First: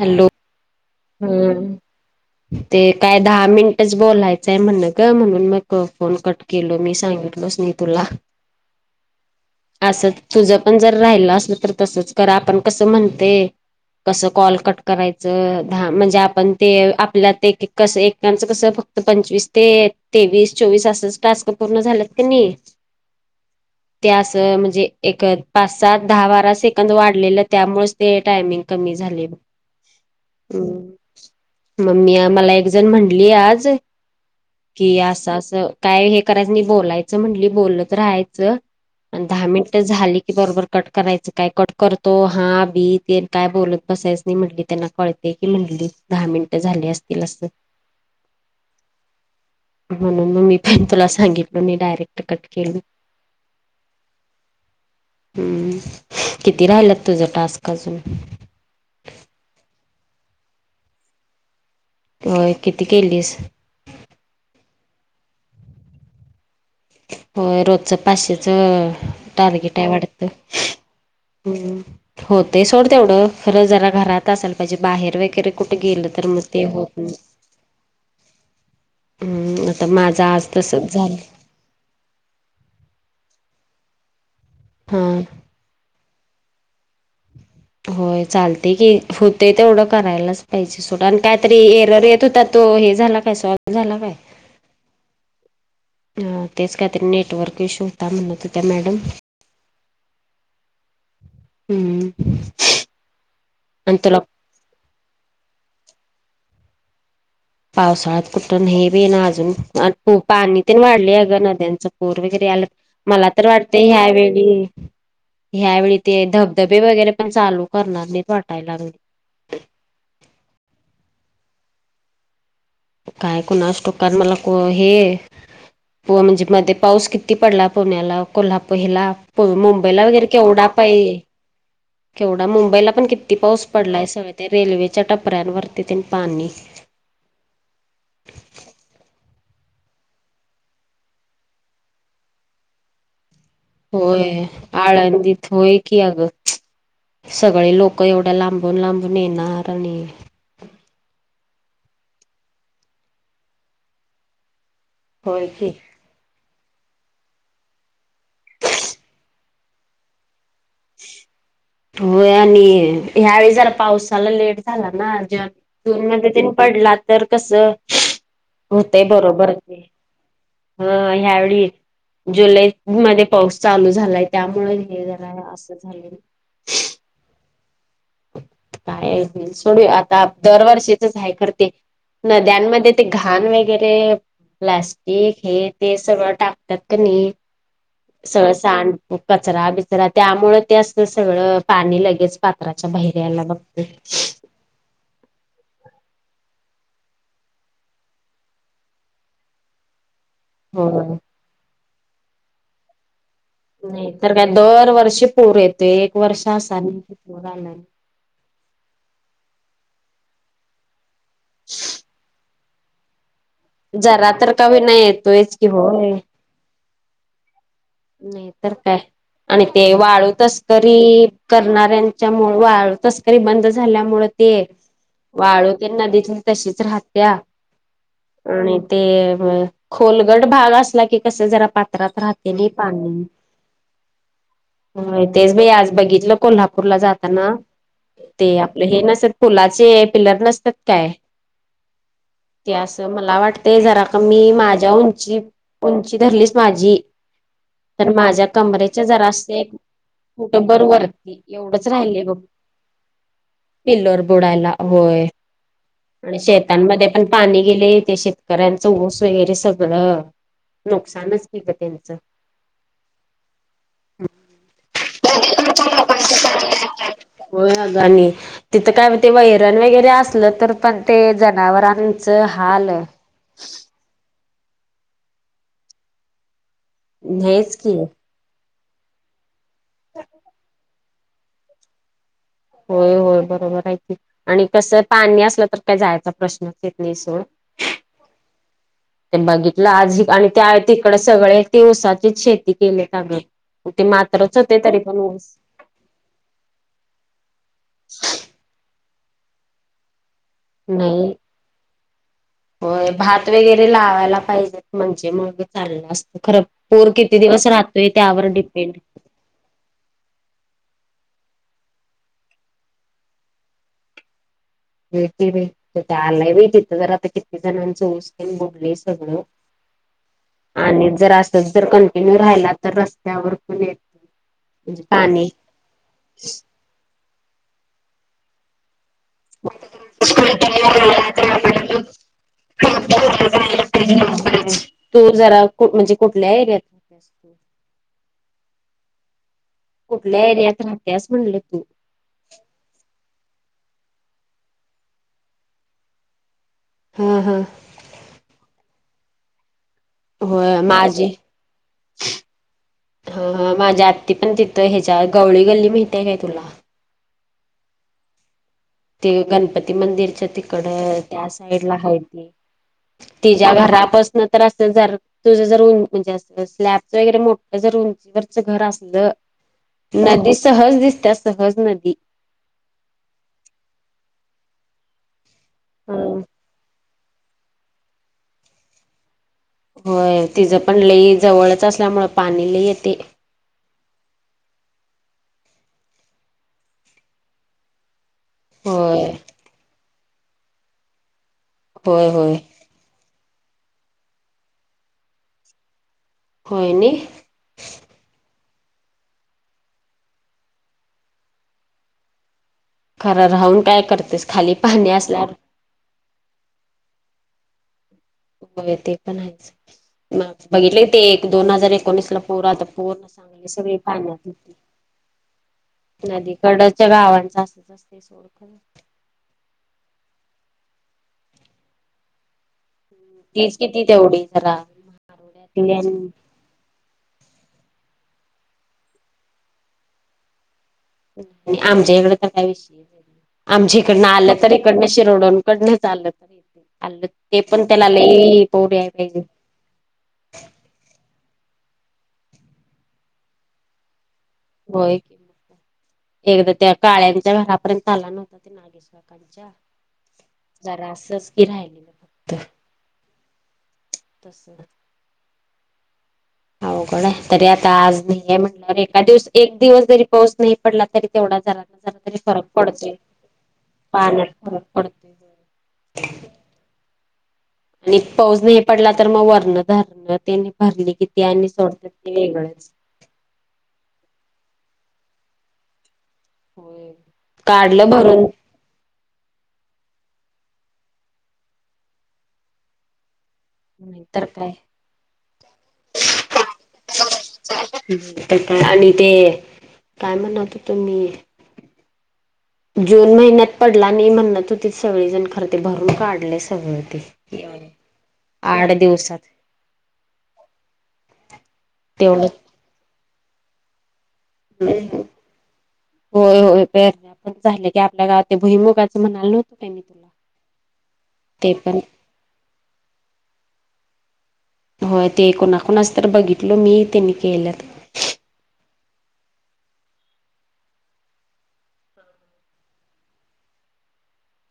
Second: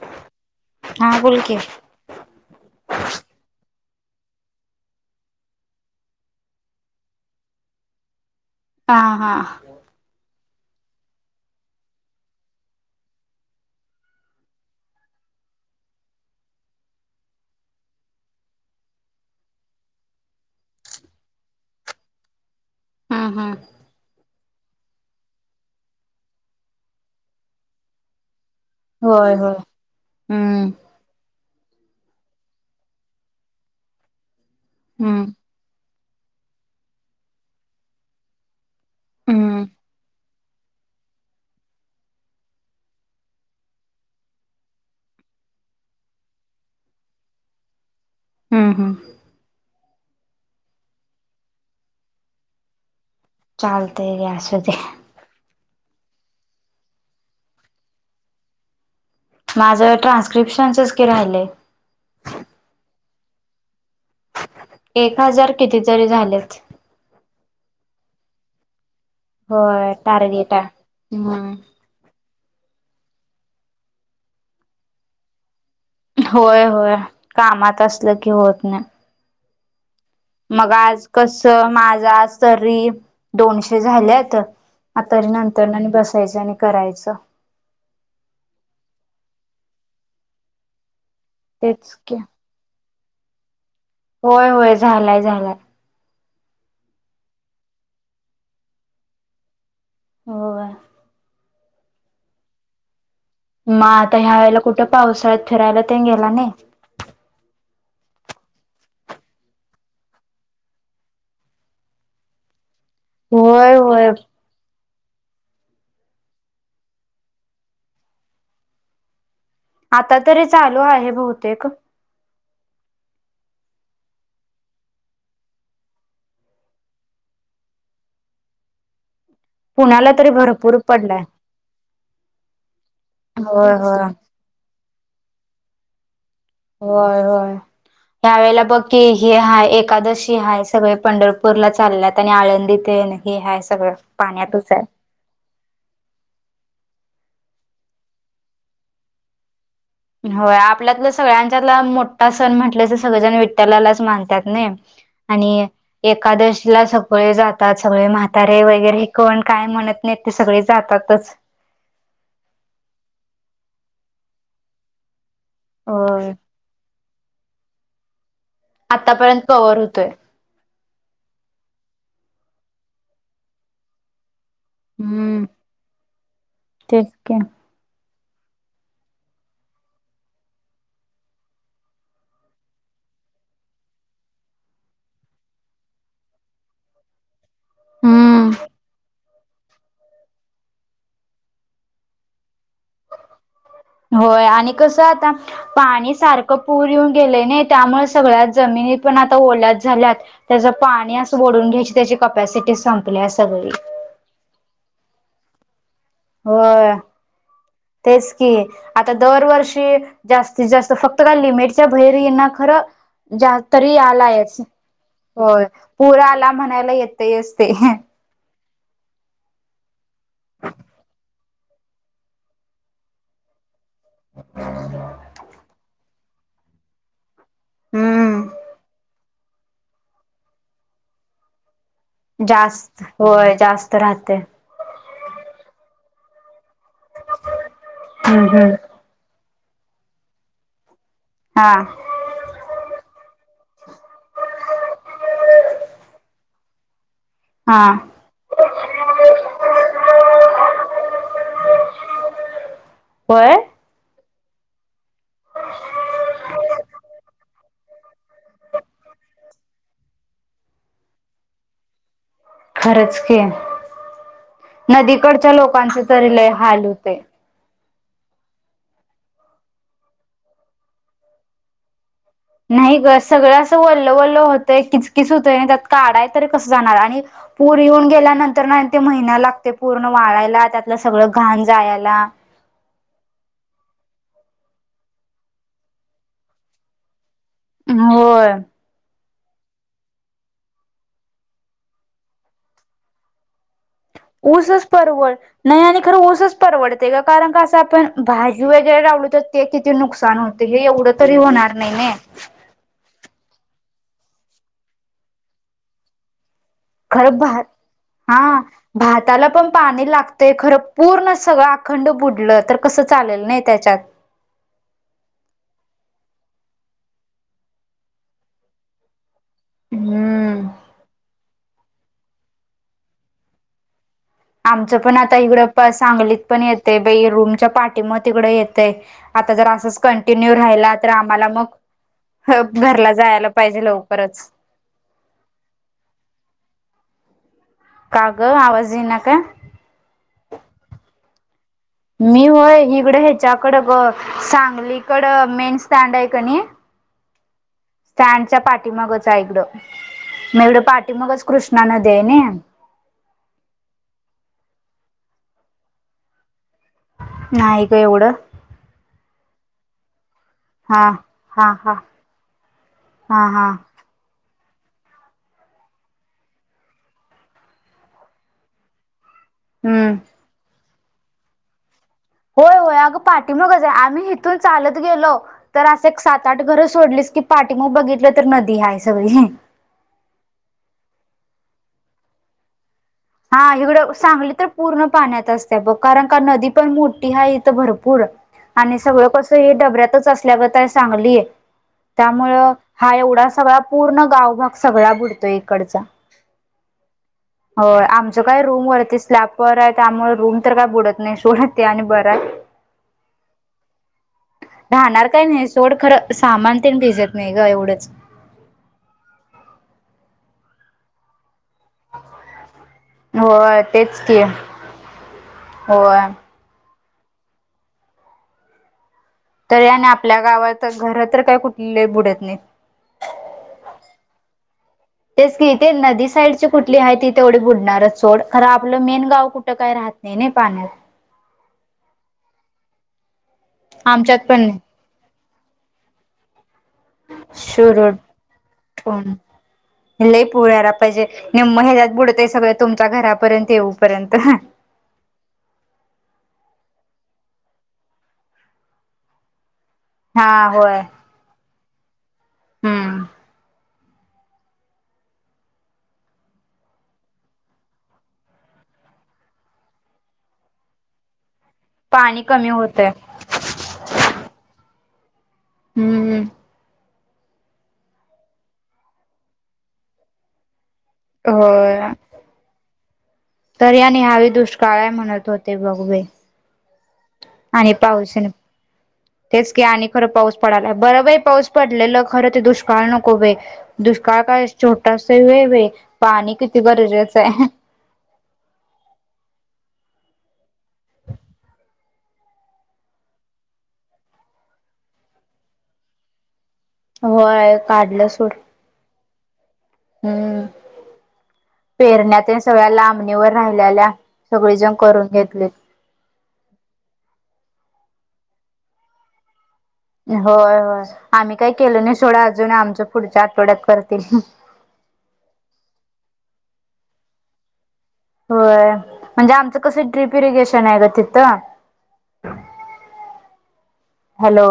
Hello, हा बोल की हम्म. ते काय दहा मिनिटच बोलायचंय म्हण ग म्हणून मग फोन कट केलो मी, सांगितलोच नाही तुला. हा, हा. असं तुझं पण जर राहिलं असल, तर तसंच करा. आपण कसं म्हणते कस कॉल कट करायचं. हा म्हणजे आपण ते आपल्या ते कसं एक टाइम कसं, फक्त पंचवीस ते तेवीस चोवीस असंच टास्क पूर्ण झालेत की नाही. हम्म, हम्म. ते असं म्हणजे एक पाच, सात, दहा, बारा सेकंद वाढलेलं त्यामुळेच ते टायमिंग कमी झाले होय बघ. होय हम्म हम्म, मग मी मला एक जण म्हंटली आज कि हम्म असं असं काय हे करायचं नाही, बोलायचं म्हटली बोलत राहायचं. आणि दहा हम्म मिनिट झाली की बरोबर कट करायचं. काय कट करतो हा बी तेन काय बोलत बसायच नाही म्हंटली‌. त्यांना कळत य की म्हंटली, दहा मिनिटं झाली असतील असं. हम्म, हम्म. म्हणून मग मी पण तुला सांगितलो नाही डायरेक्ट कट केलो. चालतंय घ्या असु द्या. हम्म. किती राहिल्यात तुझं टास्क अजून? माझं ट्रान्स्क्रिप्शनच के राहिलंय. होय किती केलीस? एक हजार कितीतरी झालेत. हो रोजचं पाचशेचं टारगेट हाय होय वाटतं टार्गेट हाय हम्म. हो ते सोड तेवढं खरं जरा घरात असाल पाहिजे बाहेर वगैरे कुठे गेलं तर मग ते होय होत होय नाय, कामात असलं की होत नाही हम्म आता माझा आज मग तसच आज झालं कसं माझा आज तरी दोनशे झाल्यात. हा आतारी नंतर आणि बसायचं आणि करायचं. होय चालते की होतेय तेवढं करायलाच पाहिजे सोड आणि कायतरी तेच एरर की येत होतात तो हे झाला काय सॉल्व झाला काय? होय होय झालाय झालाय. हा तेच काहीतरी नेटवर्क इश्यू होता म्हणत होत्या मॅडम. हो आ. हम्म. मा आणि आता तुला ह्या वेळेला कुठं पावसाळ्यात फिरायला तेन गेला नाही? पावसाळ्यात कुठं नाही बी ये ना अजून आण तो पाणी ते वाढले आहे अगं नद्यांच्या पूर वगैरे आला. मला तर होय वाटतय ह्या होय वेळी ह्यावेळी ते धबधबे वगैरे पण चालू करणार [unintelligible] वाटायला लागल. आता तरी चालू आहे बहुतेक. काय कोणाचं ठाऊक कारण मला को हे पुआ म्हणजे मध्ये पाऊस किती पडला पुण्याला, कोल्हा पहिला प मुंबईला पुण्याला वगैरे तरी केवढा भरपूर पाहि पडलाय. केवढा मुंबईला पण किती पाऊस होय होय पडलाय सवयत. ते रेल्वेच्या टपऱ्यांवरती तेन पाणी होय होय ह्यावेेळेला बघ की हे हाय एकादशी हाय सगळे पंढरपूरला चालल्यात आणि आळंदीत अन हे हायस. होय आळंदित होय की अगं सगळे लोकं एवढ्या लांबून-लांबून येणार आणि हाव आपल्यातला सगळ्यांच्यात मोठा सण म्हटलं असं सगळेजण विठ्ठलालाच मानतात नाय. होय आणि की एकादशीला सगळे जातात सगळे म्हातारे वगैरे हे कोण काय म्हणत नेते सगळे जातातच. होय आणि ह्यावेळी जरा पावसाला लेट झाला ना ज जून होय मध्येतन पडला तर कस होतंय आतापर्यंत बरोबर कव्हर ते. होतोय. हां ह्यावेळी जुलै मध्ये पाऊस चालू झालाय त्यामुळे हे झाला आहे हम्म असं. [inaudible] [unintelligible] काय आहेत सोडूया आता दरवर्षीचच आहे खरं ते. नद्यांमध्ये ते घाण वगैरे प्लास्टिक हे ते सगळं टाकतात क नाही हम्म सगळं सांड कचरा बिचरा त्यामुळे ते असतं सगळं पाणी लगेच पात्राच्या बहिर्याला बघते. होय आणि कसं आता पाणी सारखं पूर येऊन गेलं नाही त्यामुळे सगळ्यात जमिनी पण आता ओल्याद झाल्यात. त्याचं हो पाणी असं बढून घ्यायचे त्याची कपॅसिटी संपली आहे सगळी. नाही तर काय दर वर्षी पूर येतो एक वर्षा असं होय नाही की पूर आला नाय. तेच की आता दरवर्षी जास्तीत जास्त का फक्त लिमिटच्या बहिर यांना खरं जा तरी जरा तर आलायच का होईना येतोयच होय की होय. पूरा आला म्हणायला येतच ते. नाही तर काय आणि ते वाळू तस्करी करणाऱ्यांच्यामूळं वाळ तस्करी बंद झाल्यामुळे ते वाळू त्यांना दिसतीय तशीच राहत्या हम्म आणि ते म खोलगड भाग असला की कसं जरा पात्रात राहते गी जास्त होय जास्त राहते. होय तेच बई आज बघितलं कोल्हापूरला जाताना हम्म ते हम्म आपलं हे नसत पुलाचे पिलर नसतात काय हा. ते असं मला वाटते जरा कमी माझ्या उंची उंची धरलीच माझी. हा तर माझ्या कमरेचा जरा असते. कुठं बर वरती एवढंच राहिलय बघ. होय पिल्लर बुडायला होय. आणि शेतांमध्ये पण पाणी गेले ते शेतकऱ्यांचं ऊस वेगैरे सगळं नुकसानच कितं यांचा. खरंच की नदीकडच्या लोकांच तरी लय हाल होतयं. होयं अग आणि तिथं काय ते वैरण वेगैरे असलं तर पण ते जनावरां नाही गं सगळं असं वल्ल वल्ल होतय किचकीच होतंय त्यात काढाय तरी कसं जाणार आणि हेच पूर की येऊन गेल्यानंतर नाय ते महिना लागते पूर्ण वाळायला त्यात इथलं सगळं घाण जायला होय-होय बरोबर आहे आणि कसं पाणी असलं तर काय जायचा प्रश्नच येत नाही सोड. हम्म होय. ते बघितलं आज आणि त्या तिकडं सगळे ती उसाची शेती केले त्या गं. ते मात्रच होते ऊसच तरी पण परवड ओस नाही आणि खरं उसच परवडते का कारण का असं आपण भाजी वेगैरे लावलो तर ते किती नुकसान होत. ते हे एवढं नाही तरी होणार नाही नये. होय भात वेगैरे लावायला पाहिजेत म्हणजे मग चाललं असतं खरं. पूर किती दिवस राहतोय त्यावर डिपेंड. त्याला पण पाणी लागतंय खरं पूर्ण सगळं अखंड बुडलं तर कसं चालेल नाही त्याच्यात. येते रे त्या आलाय वई तिथं जर आता किती जणांचं उस तेन बुडले सगळं. हम्म आणि जर असच जर कंटिन्यू राहिला तर रस्त्यावर पण ये आमचं पण आता इकडं प सांगलीत पण येतं बै रूमच्या पाठीमत इकडं येतय. आता जर असच कंटिन्यू राहिला तर आम्हाला मग हो घरला जायला पाहिजे लवकरच. तू जरा को म्हणजे कुठल्या एरियात [inaudible] का गं आवाज येई ना का? कुठल्या एरियात राहतेयास म्हणले तू? मी होय हीकडं ह्याच्याकडं गं सांगलीकड मेन स्टँड आहे क नी हा हा. त्यांच्या पाठीमागच आहे इकडं मग होय इकडं माझी पाठीमागच कृष्णा नदी आहे नये. ह माझ्या आत्ती पण तिथं ह्याच्या गवळी गल्ली माहिते आहे काय तुला? नाही गं एवढं. ते गणपती मंदिरच्या ती हा कडय त्या हा हा साईडला हाय ती हा हा तिच्या घरापसनं तर असं जरं तुझं जर म्हणजे असं स्लॅबच वगैरे मोठ जर उंचीवरच घर असलं हम्म नदी सहज दिसतं सहज न होय होय अगं पाठी मगच आहे आम्ही हिथून चालत गेलो. तर असं एक हम. सात आठ घरं सोडलीस की पाठी माग बघितलं तर नदी हाय सगळी. होय तिचं पण लई जवळच असल्यामुळ पाणी लई येतय. हा इकडं सांगली तर पूर्ण पाण्यात असते बघ कारण का नदी पण मोठी आहे इथं भरपूर आणि सगळं होय. कसं हे डबऱ्यातच असल्यागत हाय सांगली होय होय त्यामुळं हा एवढा सगळा पूर्ण गावभग सगळा बुडतोय इकडचा. होय नी. होय. आमचं काय रूमवरती स्लॅपवर आहे त्यामुळे रूम तर काय बुडत नाही सोड ते आणि बरं आहे खरं राहून काय करतेस खाली पाहणी राहणार काय असल्यावर नाही सोड खरं सामान ते भिजत नाही ग एवढंच होय ते पण आहेच मग बघितलय की ते दोन हजार एकोणीसला पूर आलत पूर्ण सांगली होय सगळी तेच की पाण्यात होय होती नदी गडाच्या गावां जास्त जास सोडख तरी आणि आपल्या गावातच घर तर काही कुठले बुडत नाही तीच किती तेवढी रान तेच की ते झालाड्यातले आणि नदी साईडची कुठली आहे ती तेवढे बुडणारच सोड खर आपलं मेन गाव कुठं काय राहत नाही पाण्यात. आमच्या इकड तर काय विषयी आमच्या इकडनं आमच्यात आलं पण तर नाही. इकडनं शिरडून कडनच आलं त आलं ते पण त्याला शिरोटोन ले पोड याय पाजे लई पुळयला पाहिजे हे महिन्यात बुडतय सगळं तुमच्या घरापर्यंत येऊपर्यंत होय क एकदा त्या काळ्यांच्या घरापर्यंत आला नव्हता ते हा होय. जरा असच की राहिलेलं फक्त हम्म तस अवघड आहे तरी आता आज नाही आहे, म्हटल्यावर एका दिवस एक दिवस जरी पाऊस नाही पडला तरी तेवढा जरा जरा तरी पाणी फरक कमी होतंय. पडते पाण्यात फरक पडते हम्म हम्म आणि पाऊस नाही पडला तर मग वरण धरणं तेनी भरली किती आणि सोडत ते वेगळंच तरी आणि या वेळी दुष्काळ हाय म्हणत होते बघ बाई होय आणि काढलं भरून पावशन तेच की आणि खरं पाऊस पडाला, बरं बाई पाऊस पडलेलं खरं ते दुष्काळ नको बाई दुष्काळ नाहीतर काळ काय छोटस असेल वे वे पाणी किती गरजेचं आहे काय आणि ते काय म्हणत होतो मी जून महिन्यात पडला आणि म्हग नंतर ते सगळेजण खरते भरून काढलय सगळ होय काढलं सोड आठ दिवसात हम्म तेवढं पेरण्या सगळ्या लांबणीवर राहिल्याल्या सगळेजण करून घेतले होय होय पेरले पण झाले की आपल्या गावात ते भई मुगाचं म्हणालत होय होय आम्ही काही ते केल पण नाही सोडा अजून आमच्या पुढच्या आठवड्यात करतील होय ते कुणा कुणाच तर बघितल मी त्यांनी केल्यात होय म्हणजे आमचं कसं ड्र्रीप इरिगेशन आहे ग तिथं हॅलो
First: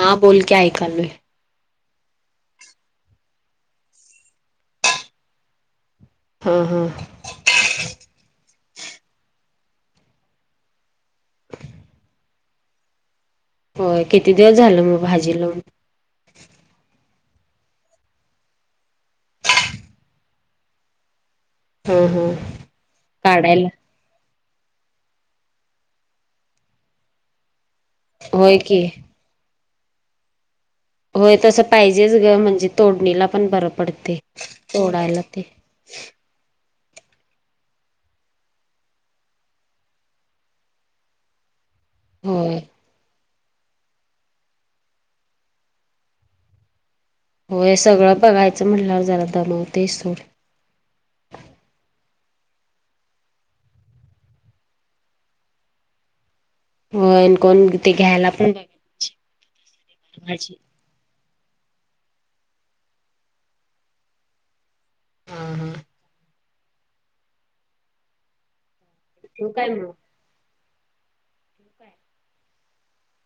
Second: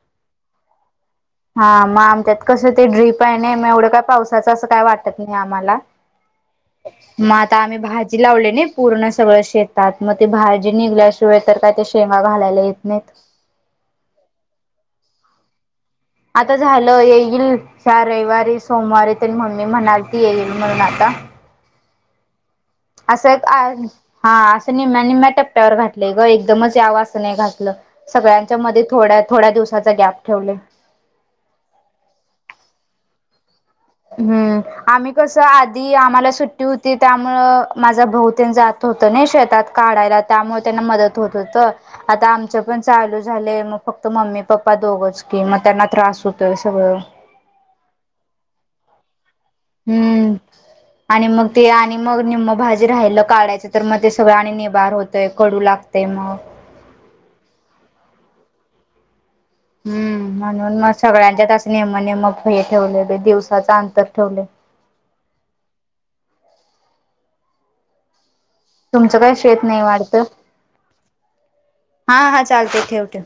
हां बोलक ऐकालय हा मग आमच्यात कसं ते ड्रीप आहे नाही मग एवढं काय पावसाचं असं काय वाटत नाही आम्हाला हं हं मग आता आम्ही भाजी लावली नई पूर्ण सगळं शेतात मग ते भाजी निघल्या शिवाय तर काय ते शेवा घालायला येत नाही हो किती दिवस झालं मग भाजी लावून? आता झालं येईल या रविवारी सोमवारी तर मम्मी म्हणाल ती येईल म्हणून आता हम्म हम्म असं एक हा असं निमम्या निम्म्या टप्प्यावर घातलंय ग एकदमच यावास नाही घातलं होय सगळ्यांच्या मध्ये की थोड्या थोड्या दिवसाचा गॅप ठेवलय. होय तसं पाहिजेच ग म्हणजे तोडणीला पण बरं पड हम्म आम्ही कसं आ ती आम्हाला सुट्टी होती त्यामुळं माझा भाऊ तेन जात होतं ना शेतात काढायला त्यामुळे त्यांना मदत होत होत आता होय आमचं पण चालूच झालेय म फक्त मम्मी पप्पा दोघच की मग त्यांना त्रास होतोय सगळं. हो हे सगळं बघायचं म्हटल्यावर झालं दमवते सोड. हम्म आणि मग ते आणि मग निम्म भाजी राहिल काढायचं तर मग ते सगळं आणि निभार होतंय कडू लाग ते मग होन कोण ते घ्यायला पण [inaudible] हम्म भाजी म्हणून मग सगळ्यांच्यातच नेमं नेमं हे ठेवलेले दिवसाचा अंतर ठेवले. हा हा. तुमचं काय ठेवू शेत नाही मग वाढतं हा हा चालते ठेव ठेव.